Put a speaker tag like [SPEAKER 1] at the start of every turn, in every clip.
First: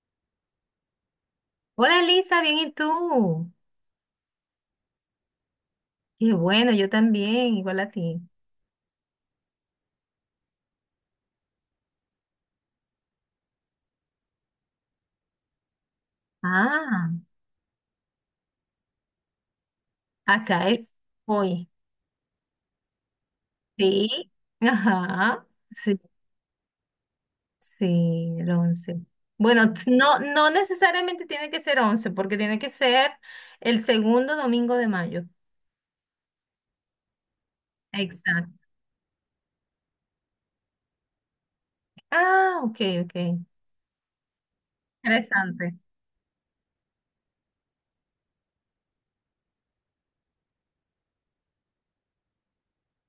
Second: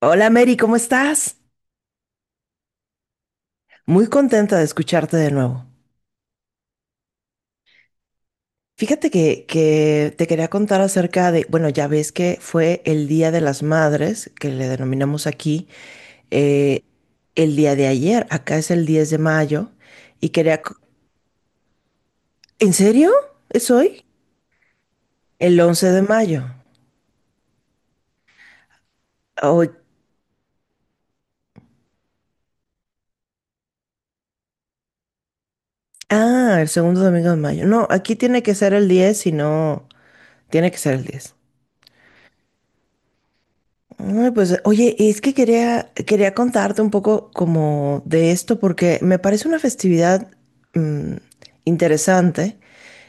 [SPEAKER 1] Hola Mary, ¿cómo estás?
[SPEAKER 2] Hola Elisa, bien, ¿y tú?
[SPEAKER 1] Muy contenta de escucharte de nuevo.
[SPEAKER 2] Qué bueno, yo también, igual a ti.
[SPEAKER 1] Fíjate que te quería contar acerca de, bueno, ya ves que fue el Día de las Madres, que le denominamos aquí, eh,
[SPEAKER 2] Ah,
[SPEAKER 1] el día de ayer. Acá es el 10 de mayo y quería
[SPEAKER 2] acá es hoy.
[SPEAKER 1] ¿En serio? ¿Es hoy?
[SPEAKER 2] Sí, ajá,
[SPEAKER 1] El 11
[SPEAKER 2] sí,
[SPEAKER 1] de mayo.
[SPEAKER 2] sí, el 11. Bueno,
[SPEAKER 1] Hoy-
[SPEAKER 2] no, no necesariamente tiene que ser 11, porque tiene que ser el segundo domingo de mayo.
[SPEAKER 1] Ah, el segundo domingo de mayo. No, aquí tiene que
[SPEAKER 2] Exacto.
[SPEAKER 1] ser el 10, si no, tiene que ser el 10.
[SPEAKER 2] Ah, ok, ok.
[SPEAKER 1] Ay, pues oye, es que
[SPEAKER 2] Interesante.
[SPEAKER 1] quería contarte un poco como de esto porque me parece una festividad mm, interesante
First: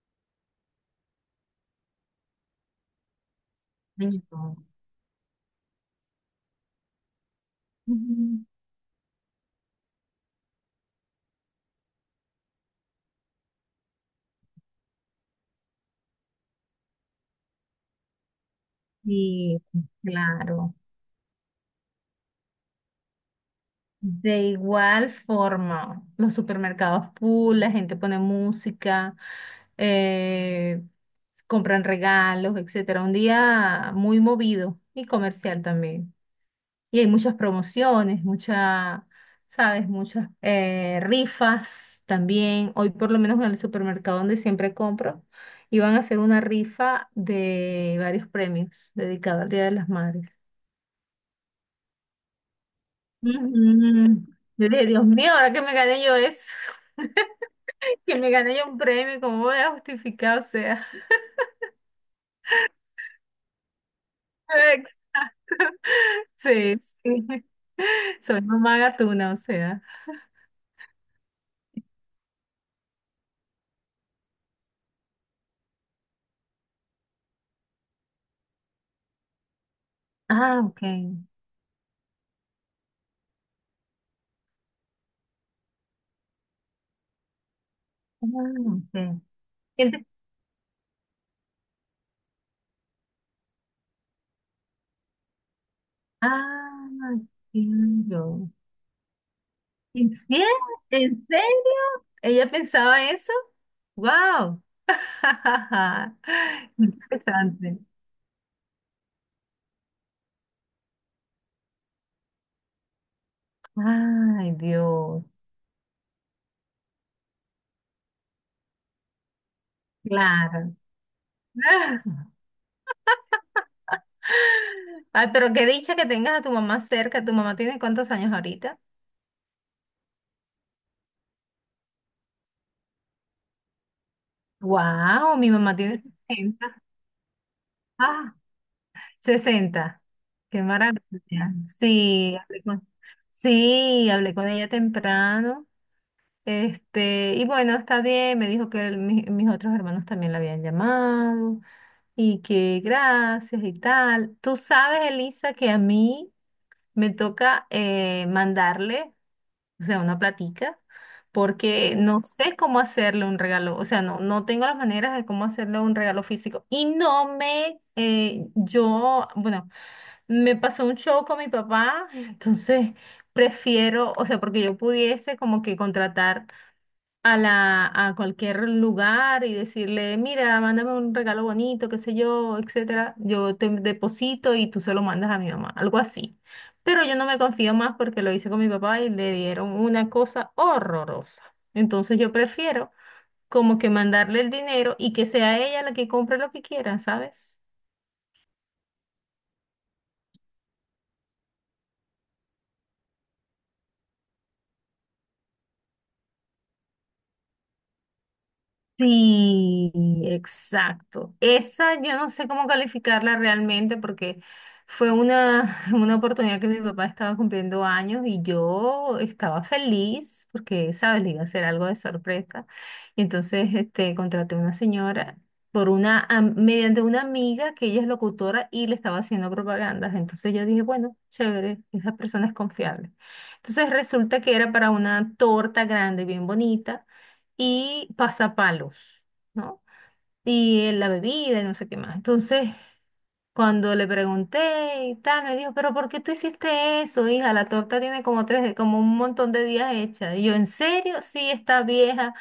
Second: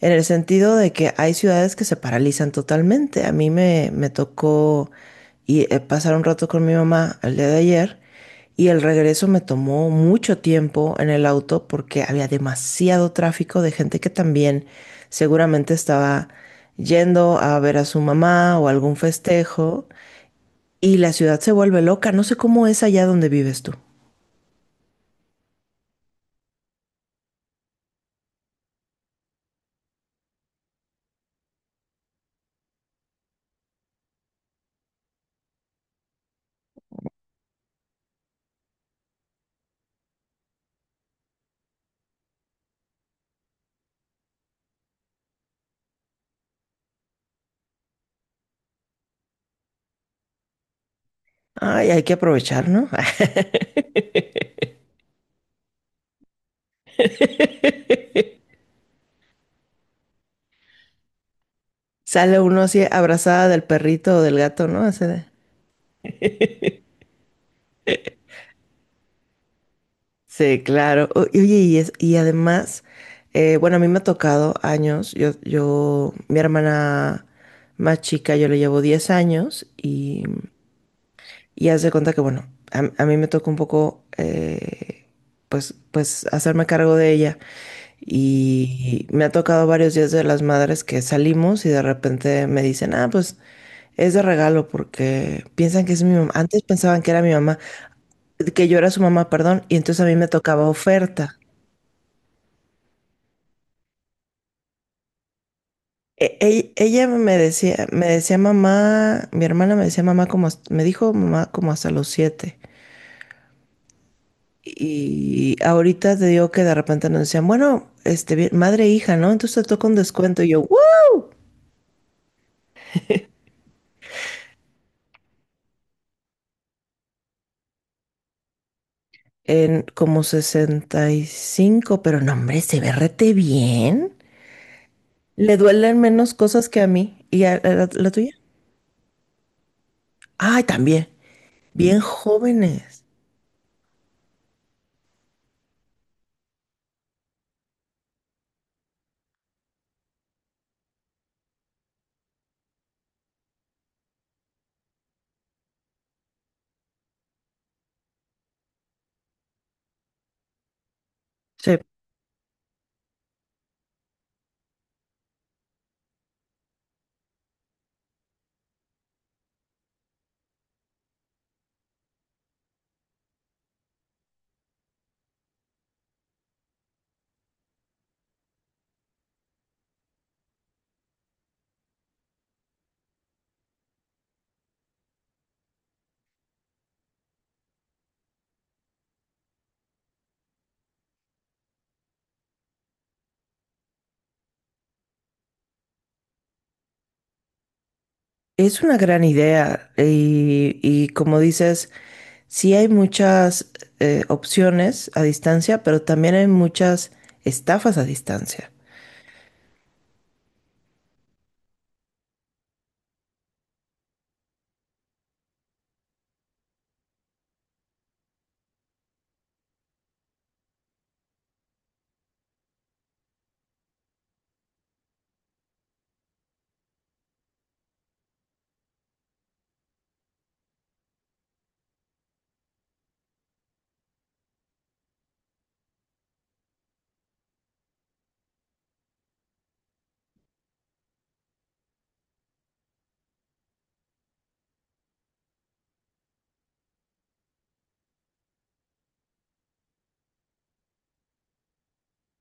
[SPEAKER 1] en el sentido de que hay ciudades que se paralizan totalmente. A mí me
[SPEAKER 2] Niño.
[SPEAKER 1] tocó y, pasar un rato con mi mamá el día de ayer,
[SPEAKER 2] Ujú.
[SPEAKER 1] y el regreso me tomó mucho tiempo en el auto porque había demasiado tráfico de gente que también seguramente estaba yendo a ver a su mamá o algún
[SPEAKER 2] Sí,
[SPEAKER 1] festejo.
[SPEAKER 2] claro.
[SPEAKER 1] Y la ciudad se vuelve loca. No sé cómo es allá donde vives tú.
[SPEAKER 2] De igual forma, los supermercados full, la gente pone música, eh, compran regalos, etcétera. Un día muy movido y comercial también. Y hay muchas promociones, muchas, ¿sabes? Muchas rifas también. Hoy por lo menos en el supermercado donde siempre compro, iban a hacer una rifa de varios premios dedicado al Día de las Madres.
[SPEAKER 1] Ay, hay que aprovechar, ¿no?
[SPEAKER 2] Ujú. Yo dije, Dios mío, ahora que me gané yo eso, que me gané yo un premio, ¿cómo voy a justificar? O sea,
[SPEAKER 1] Sale uno así abrazada del perrito o del gato, ¿no?
[SPEAKER 2] exacto. Sí, sí. Soy mamá gatuna, o sea.
[SPEAKER 1] Sí, claro. Y oye, y además, bueno, a mí me ha tocado años. Mi hermana más chica, yo le llevo 10 años. y
[SPEAKER 2] Ah, ok.
[SPEAKER 1] Y haz de cuenta que, bueno, a mí me tocó un poco, pues, hacerme cargo de ella.
[SPEAKER 2] Ah,
[SPEAKER 1] Y
[SPEAKER 2] ok.
[SPEAKER 1] me ha tocado varios
[SPEAKER 2] Ent-
[SPEAKER 1] días de las madres que salimos y de repente me dicen, ah, pues es de regalo porque piensan que es mi mamá. Antes pensaban que
[SPEAKER 2] Ah,
[SPEAKER 1] era mi mamá,
[SPEAKER 2] entiendo.
[SPEAKER 1] que yo era su mamá, perdón, y entonces a
[SPEAKER 2] ¿En
[SPEAKER 1] mí me
[SPEAKER 2] serio?
[SPEAKER 1] tocaba
[SPEAKER 2] ¿En
[SPEAKER 1] oferta.
[SPEAKER 2] serio? ¿Ella pensaba eso? ¡Wow!
[SPEAKER 1] Ella
[SPEAKER 2] Interesante.
[SPEAKER 1] me decía mamá, mi hermana me decía mamá como, me dijo mamá como hasta los 7.
[SPEAKER 2] Ay, Dios.
[SPEAKER 1] Y ahorita te digo que de repente nos decían, bueno, este, madre e hija, ¿no? Entonces te toca un descuento. Y yo,
[SPEAKER 2] Claro.
[SPEAKER 1] "¿What?".
[SPEAKER 2] Ay, pero qué dicha que tengas a tu mamá cerca. ¿Tu mamá tiene cuántos años ahorita?
[SPEAKER 1] En como 65, pero no, hombre, se ve rete bien.
[SPEAKER 2] Wow, mi
[SPEAKER 1] Le
[SPEAKER 2] mamá
[SPEAKER 1] duelen
[SPEAKER 2] tiene
[SPEAKER 1] menos cosas que
[SPEAKER 2] 60.
[SPEAKER 1] a mí. ¿Y a la tuya?
[SPEAKER 2] Ah, 60. Qué
[SPEAKER 1] Ay, también.
[SPEAKER 2] maravilla.
[SPEAKER 1] Bien
[SPEAKER 2] Sí, hablé con,
[SPEAKER 1] jóvenes.
[SPEAKER 2] sí, hablé con ella temprano. Este, y bueno, está bien. Me dijo que mis otros hermanos también la habían llamado y que gracias y tal. Tú sabes, Elisa, que a mí me toca mandarle. O sea, una platica,
[SPEAKER 1] Sí,
[SPEAKER 2] porque sí. No sé cómo hacerle un regalo, o sea, no, no tengo las maneras de cómo hacerle un regalo físico. Y no me, yo, bueno, me pasó un show con mi papá, entonces prefiero, o sea, porque yo pudiese como que contratar a la, a cualquier lugar y decirle, mira, mándame un regalo bonito, qué sé yo, etcétera, yo te deposito y tú se lo mandas a mi mamá, algo así. Pero yo no me confío más porque lo hice con mi papá y le dieron una cosa horrorosa. Entonces yo prefiero como que mandarle el dinero y que sea ella la que compre lo que quiera, ¿sabes?
[SPEAKER 1] es una gran idea. Y como dices, sí hay muchas opciones a distancia, pero también hay muchas estafas a distancia.
[SPEAKER 2] Sí, exacto. Esa yo no sé cómo calificarla realmente porque fue una, una oportunidad que mi papá estaba cumpliendo años y yo estaba feliz porque, ¿sabes? Le iba a hacer algo de sorpresa. Y entonces este, contraté a una señora por una, mediante una amiga que ella es locutora y le estaba haciendo propagandas. Entonces yo dije, bueno, chévere, esa persona es confiable. Entonces resulta que era para una torta grande, bien bonita y pasapalos, ¿no? Y la bebida y no sé qué más. Entonces, cuando le pregunté y tal, me dijo, pero ¿por qué tú hiciste eso, hija? La torta tiene como tres, como un montón de días hecha. Y yo, ¿en serio? Sí, está vieja.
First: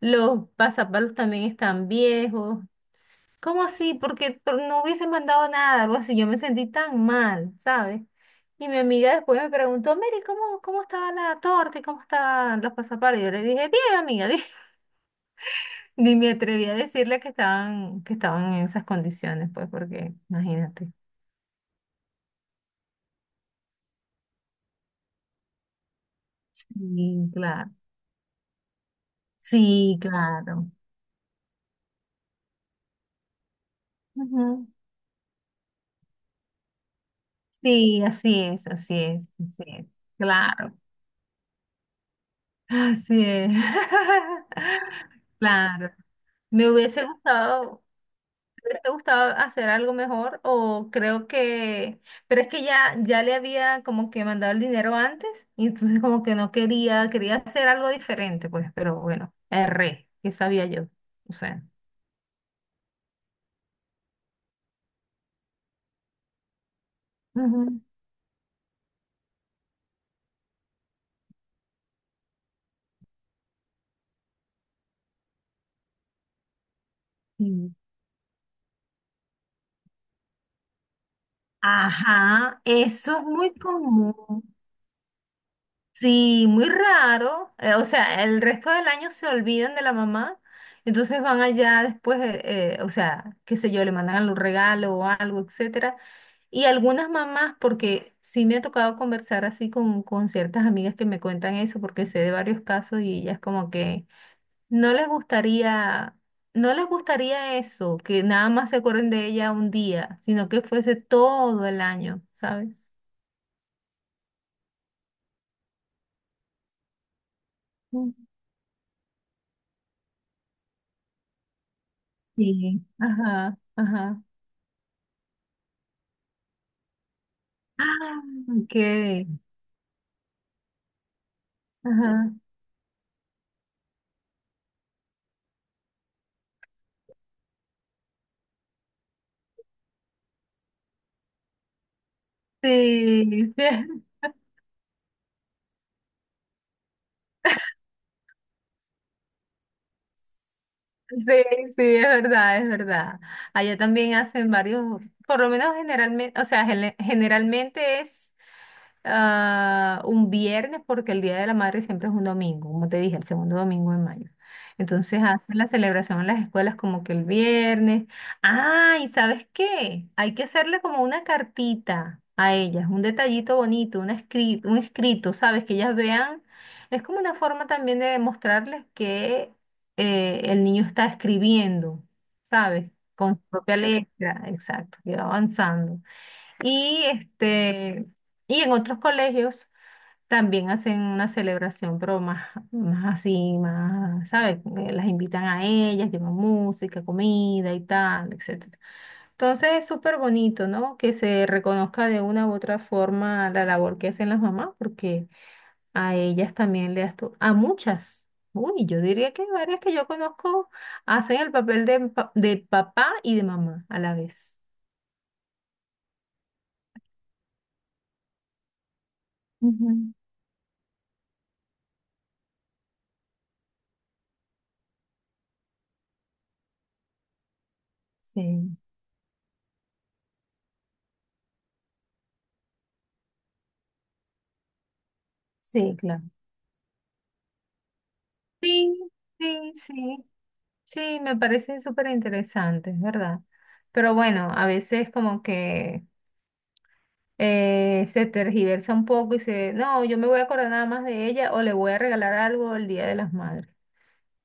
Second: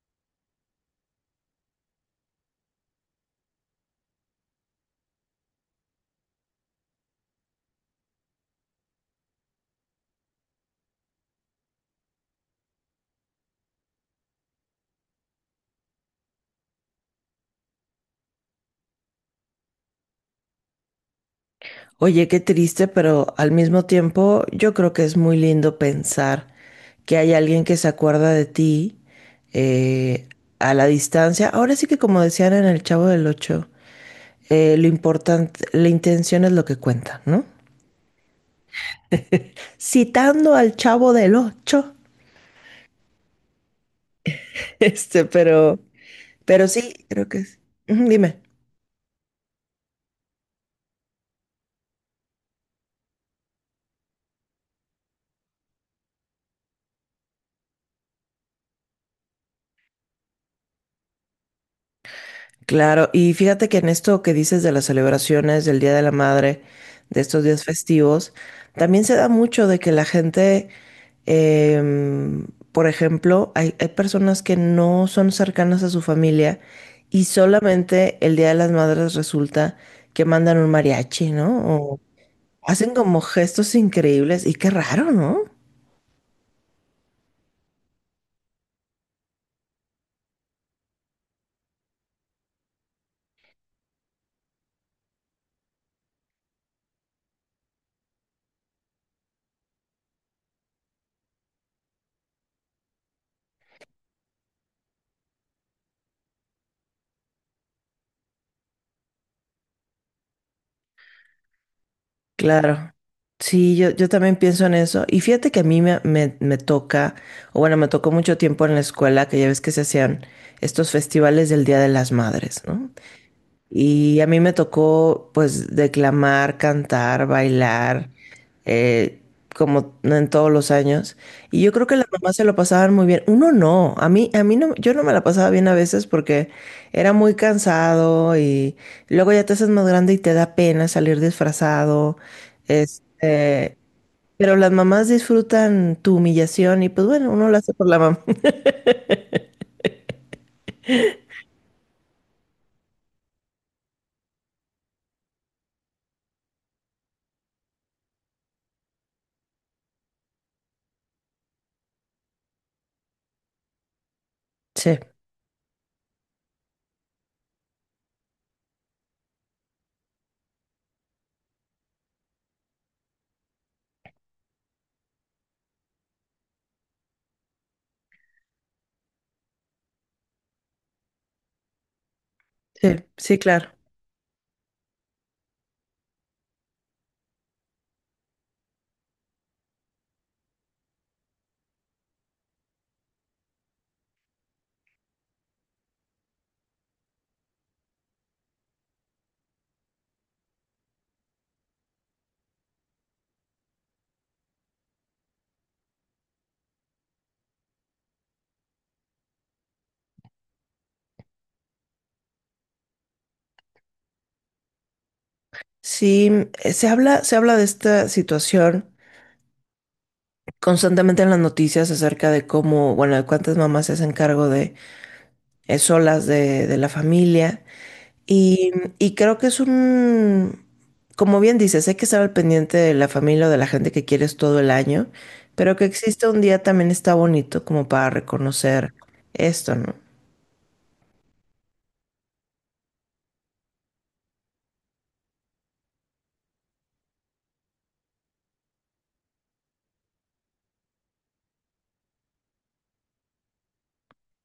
[SPEAKER 2] Los pasapalos también están viejos. ¿Cómo así? Porque no hubiese mandado nada, algo así. Yo me sentí tan mal, ¿sabes? Y mi amiga después me preguntó, Mary, ¿cómo estaba la torta y cómo estaban los pasapalos? Y yo le dije, bien, amiga, bien. Ni me atreví a decirle que estaban en esas condiciones, pues, porque imagínate.
[SPEAKER 1] Oye, qué triste, pero al mismo tiempo yo creo que es muy lindo pensar que
[SPEAKER 2] Sí,
[SPEAKER 1] hay alguien
[SPEAKER 2] claro.
[SPEAKER 1] que se acuerda de ti
[SPEAKER 2] Sí,
[SPEAKER 1] eh,
[SPEAKER 2] claro.
[SPEAKER 1] a la distancia. Ahora sí que como decían en El Chavo del Ocho,
[SPEAKER 2] Ujú.
[SPEAKER 1] lo importante, la intención es lo que cuenta, ¿no?
[SPEAKER 2] Sí, así es, así es, así es.
[SPEAKER 1] Citando al
[SPEAKER 2] Claro,
[SPEAKER 1] Chavo del Ocho.
[SPEAKER 2] así es.
[SPEAKER 1] Este, pero,
[SPEAKER 2] Claro.
[SPEAKER 1] pero
[SPEAKER 2] Me
[SPEAKER 1] sí,
[SPEAKER 2] hubiese
[SPEAKER 1] creo que es.
[SPEAKER 2] gustado,
[SPEAKER 1] Ujú, dime.
[SPEAKER 2] ¿te gustaba hacer algo mejor? O creo que, pero es que ya, ya le había como que mandado el dinero antes y entonces como que no quería, quería hacer algo diferente, pues, pero bueno, erré, que sabía yo? O sea.
[SPEAKER 1] Claro, y fíjate que en esto que dices de las celebraciones del Día de la Madre, de estos días
[SPEAKER 2] Ujú,
[SPEAKER 1] festivos, también se da mucho de que la gente, em, por ejemplo, hay personas que no son cercanas a su familia y
[SPEAKER 2] sí.
[SPEAKER 1] solamente el Día de las Madres resulta que mandan un mariachi, ¿no? O
[SPEAKER 2] Ajá,
[SPEAKER 1] hacen
[SPEAKER 2] eso
[SPEAKER 1] como
[SPEAKER 2] es muy
[SPEAKER 1] gestos increíbles y
[SPEAKER 2] común.
[SPEAKER 1] qué raro, ¿no?
[SPEAKER 2] Sí, muy raro. O sea, el resto del año se olvidan de la mamá. Entonces van allá después, o sea, qué sé yo, le mandan algún regalo o algo, etcétera. Y algunas mamás, porque sí me ha tocado conversar así con ciertas amigas que me cuentan eso, porque sé de varios casos y ellas como que no les gustaría, no les gustaría eso, que nada más se acuerden de ella un día, sino que fuese todo el año,
[SPEAKER 1] Claro,
[SPEAKER 2] ¿sabes?
[SPEAKER 1] sí, yo también pienso en eso. Y fíjate que a mí me toca, o bueno, me tocó
[SPEAKER 2] Mm,
[SPEAKER 1] mucho tiempo en la escuela, que ya ves que se hacían estos festivales del Día de las Madres,
[SPEAKER 2] sí.
[SPEAKER 1] ¿no?
[SPEAKER 2] Ajá,
[SPEAKER 1] Y
[SPEAKER 2] ajá.
[SPEAKER 1] a mí me tocó pues declamar, cantar, bailar,
[SPEAKER 2] Ah,
[SPEAKER 1] eh,
[SPEAKER 2] ok.
[SPEAKER 1] como en todos los años. Y yo creo que las
[SPEAKER 2] Ajá.
[SPEAKER 1] mamás se lo pasaban muy bien. Uno no, a mí no, yo no me la pasaba bien a veces porque era muy cansado y luego ya te haces más grande y te da pena salir disfrazado.
[SPEAKER 2] Sí, sí,
[SPEAKER 1] Este, pero las mamás disfrutan tu humillación y pues bueno, uno lo hace por la mamá.
[SPEAKER 2] sí, sí, es verdad, es verdad. Allá también hacen varios, por lo menos generalmente, o sea, generalmente es ah, un viernes, porque el Día de la Madre siempre es un domingo, como te dije, el segundo domingo de mayo.
[SPEAKER 1] Sí,
[SPEAKER 2] Entonces hacen la celebración en las escuelas como que el viernes. Ah, ¿y sabes qué? Hay que hacerle como una cartita a ellas, un detallito bonito, un escrito, ¿sabes? Que ellas vean. Es como una forma también de demostrarles que el niño está escribiendo, ¿sabes?
[SPEAKER 1] sí,
[SPEAKER 2] Con
[SPEAKER 1] sí,
[SPEAKER 2] su
[SPEAKER 1] claro.
[SPEAKER 2] propia letra, exacto, que va avanzando. Y este, y en otros colegios también hacen una celebración, pero más, más así, más, ¿sabes? Las invitan a ellas, llevan música, comida y tal, etcétera. Entonces es súper bonito, ¿no? Que se reconozca de una u otra forma la labor que hacen las mamás, porque a ellas también le das a muchas. Uy, yo diría que varias que yo conozco hacen el papel de, de papá y de mamá a la vez.
[SPEAKER 1] Sí, se habla de esta situación
[SPEAKER 2] Ujú.
[SPEAKER 1] constantemente en las noticias acerca de cómo, bueno, de cuántas mamás se hacen cargo de solas de la familia. Y,
[SPEAKER 2] Sí,
[SPEAKER 1] y creo que es un, como bien dices, hay que estar al pendiente de la familia o de la gente que quieres todo el año, pero que
[SPEAKER 2] sí, claro.
[SPEAKER 1] existe un día también está bonito como para reconocer
[SPEAKER 2] Sí, sí,
[SPEAKER 1] esto, ¿no?
[SPEAKER 2] sí, sí, me parece súper interesante, es verdad. Pero bueno, a veces como que se tergiversa un poco y se, no, yo me voy a acordar nada más de ella o le voy a regalar algo el Día de las Madres.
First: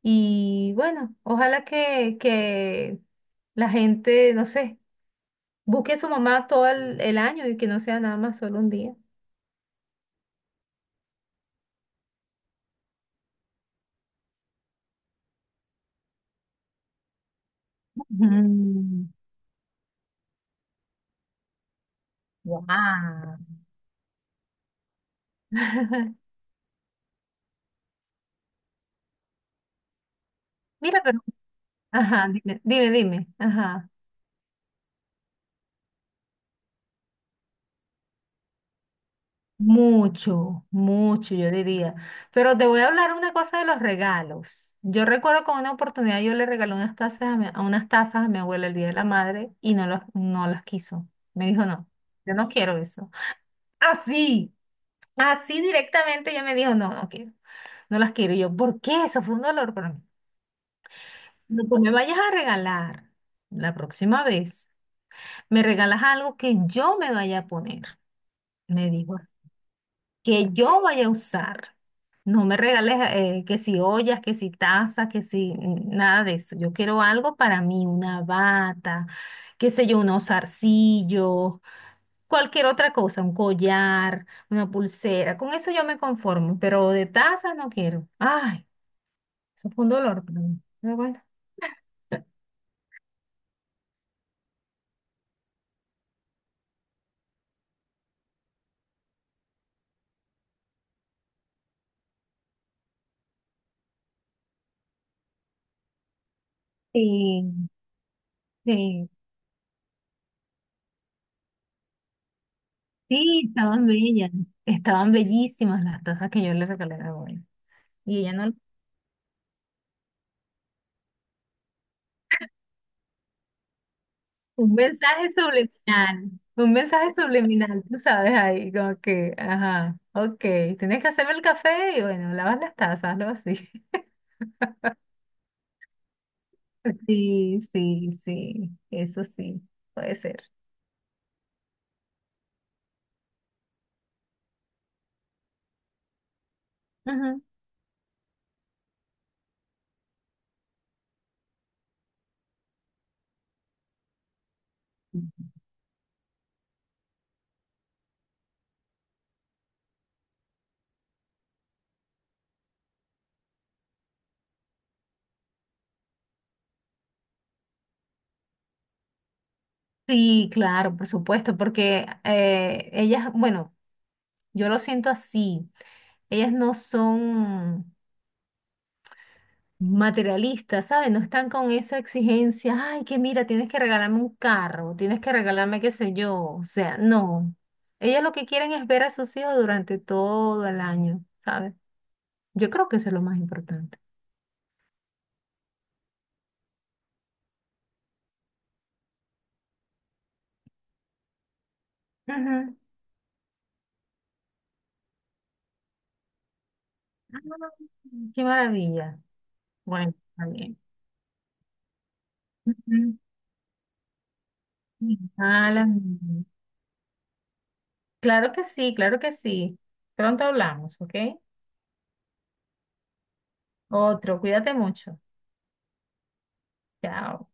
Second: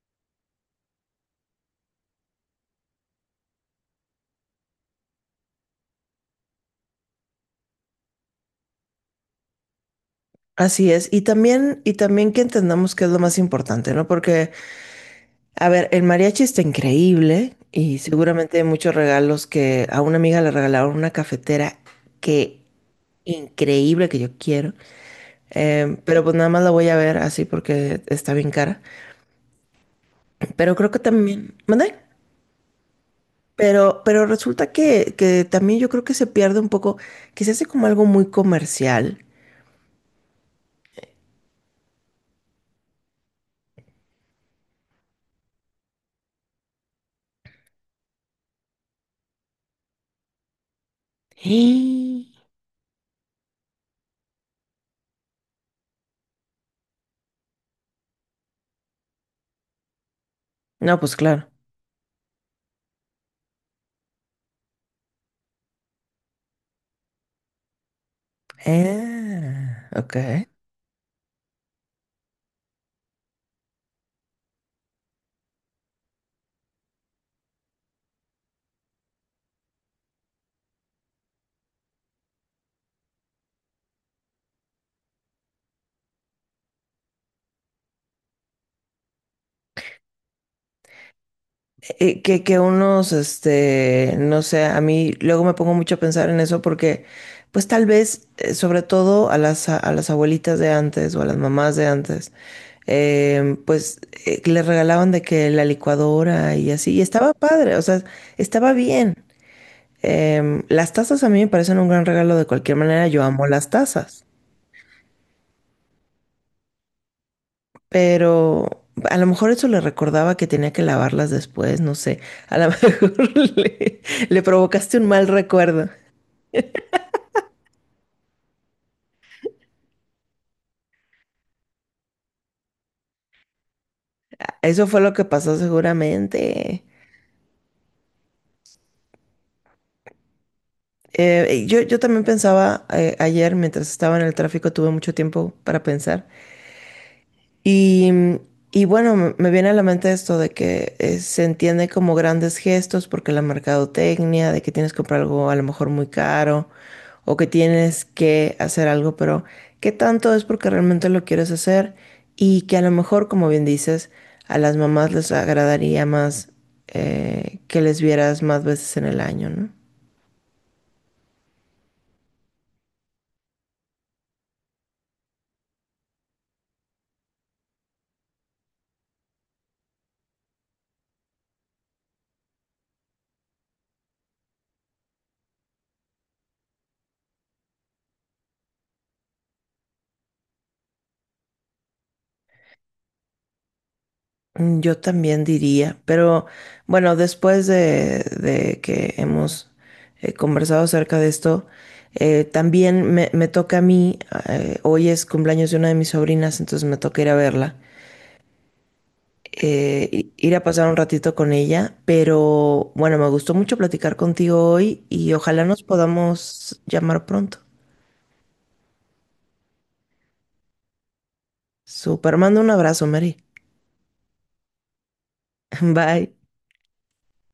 [SPEAKER 2] Y bueno, ojalá que la gente, no sé, busque a su mamá todo el año y que no sea nada más solo un día.
[SPEAKER 1] Así es, y también que entendamos que es lo más importante, ¿no? Porque a ver, el mariachi está increíble y seguramente hay muchos
[SPEAKER 2] Mm.
[SPEAKER 1] regalos que a una amiga le regalaron una cafetera que increíble, que yo quiero. Pero pues nada más la voy a ver así porque está bien cara. Pero creo que
[SPEAKER 2] Mira, pero,
[SPEAKER 1] también, ¿mande?
[SPEAKER 2] ajá, dime, dime, dime, ajá.
[SPEAKER 1] Pero resulta que también yo creo que se pierde un poco, que se hace como algo muy comercial.
[SPEAKER 2] Mucho, mucho, yo diría. Pero te voy a hablar una cosa de los regalos. Yo recuerdo con una oportunidad yo le regalé unas tazas a, mi- a unas tazas a mi abuela el Día de la Madre y no las, no las quiso. Me dijo, no, yo no quiero eso. Así, así directamente ella me dijo, no, no quiero, no las quiero. Y yo, ¿por qué? Eso fue un dolor para mí.
[SPEAKER 1] No, pues claro.
[SPEAKER 2] No, pues me vayas a regalar la próxima vez, me regalas algo que yo me vaya a poner, me dijo
[SPEAKER 1] Ah, ok.
[SPEAKER 2] que yo vaya a usar. No me regales que si ollas, que si tazas, que si mm, nada de eso. Yo quiero algo para mí, una bata, qué sé yo, unos zarcillos, cualquier otra cosa, un collar, una pulsera. Con eso yo me conformo, pero de tazas no quiero. Ay, eso fue un dolor para mí. Pero bueno.
[SPEAKER 1] Que unos, este, no sé, a mí luego me pongo mucho a pensar en eso porque, pues tal vez, sobre todo a las, a las abuelitas de antes o a las mamás de antes, pues les regalaban de que la licuadora y así, y estaba
[SPEAKER 2] Sí,
[SPEAKER 1] padre, o sea, estaba
[SPEAKER 2] sí,
[SPEAKER 1] bien. Las tazas a mí me parecen un gran regalo de cualquier manera, yo
[SPEAKER 2] sí,
[SPEAKER 1] amo las
[SPEAKER 2] estaban
[SPEAKER 1] tazas.
[SPEAKER 2] bellas, estaban bellísimas las tazas que yo le regalé a la abuela. Y ella no.
[SPEAKER 1] Pero a lo mejor eso le recordaba que tenía que lavarlas después, no sé. A lo mejor le, le
[SPEAKER 2] Un
[SPEAKER 1] provocaste un mal
[SPEAKER 2] mensaje
[SPEAKER 1] recuerdo.
[SPEAKER 2] subliminal, un mensaje subliminal, tú sabes, ahí como que, ajá, ok, tienes que hacerme el café y bueno, lavas las tazas, algo así.
[SPEAKER 1] Eso fue lo que pasó seguramente.
[SPEAKER 2] Sí, sí, sí, eso sí, puede ser.
[SPEAKER 1] Yo también pensaba, ayer mientras estaba en el tráfico, tuve mucho tiempo para pensar.
[SPEAKER 2] Ujú.
[SPEAKER 1] Y, y bueno, me viene a la mente esto de que se entiende como grandes gestos porque la mercadotecnia, de que tienes que comprar algo a lo mejor muy caro o que tienes que hacer algo, pero ¿qué tanto es porque realmente lo quieres hacer? Y que a lo mejor, como bien dices, a las mamás les agradaría más que les vieras más veces en el año, ¿no?
[SPEAKER 2] Sí, claro, por supuesto, porque ellas, bueno, yo lo siento así, ellas no son... materialistas, ¿sabes? No están con esa exigencia, ay, que mira, tienes que regalarme un carro, tienes que regalarme qué sé yo, o sea, no. Ellas lo que quieren es ver a sus hijos durante todo el año, ¿sabes? Yo creo que eso es lo más importante.
[SPEAKER 1] Yo también diría, pero bueno, después de que hemos conversado acerca de esto,
[SPEAKER 2] Ujú.
[SPEAKER 1] también me toca a mí, hoy es cumpleaños de una de mis sobrinas, entonces me toca ir a
[SPEAKER 2] Ah,
[SPEAKER 1] verla,
[SPEAKER 2] qué maravilla. Bueno, está
[SPEAKER 1] ir a
[SPEAKER 2] bien.
[SPEAKER 1] pasar un ratito con ella, pero bueno,
[SPEAKER 2] Ujú.
[SPEAKER 1] me gustó mucho platicar contigo hoy y ojalá
[SPEAKER 2] Ah,
[SPEAKER 1] nos
[SPEAKER 2] la mía.
[SPEAKER 1] podamos llamar pronto.
[SPEAKER 2] Claro que sí, claro que sí. Pronto hablamos, ¿ok?
[SPEAKER 1] Super, mando un abrazo, Mary.
[SPEAKER 2] Otro, cuídate mucho.
[SPEAKER 1] Bye.
[SPEAKER 2] Chao.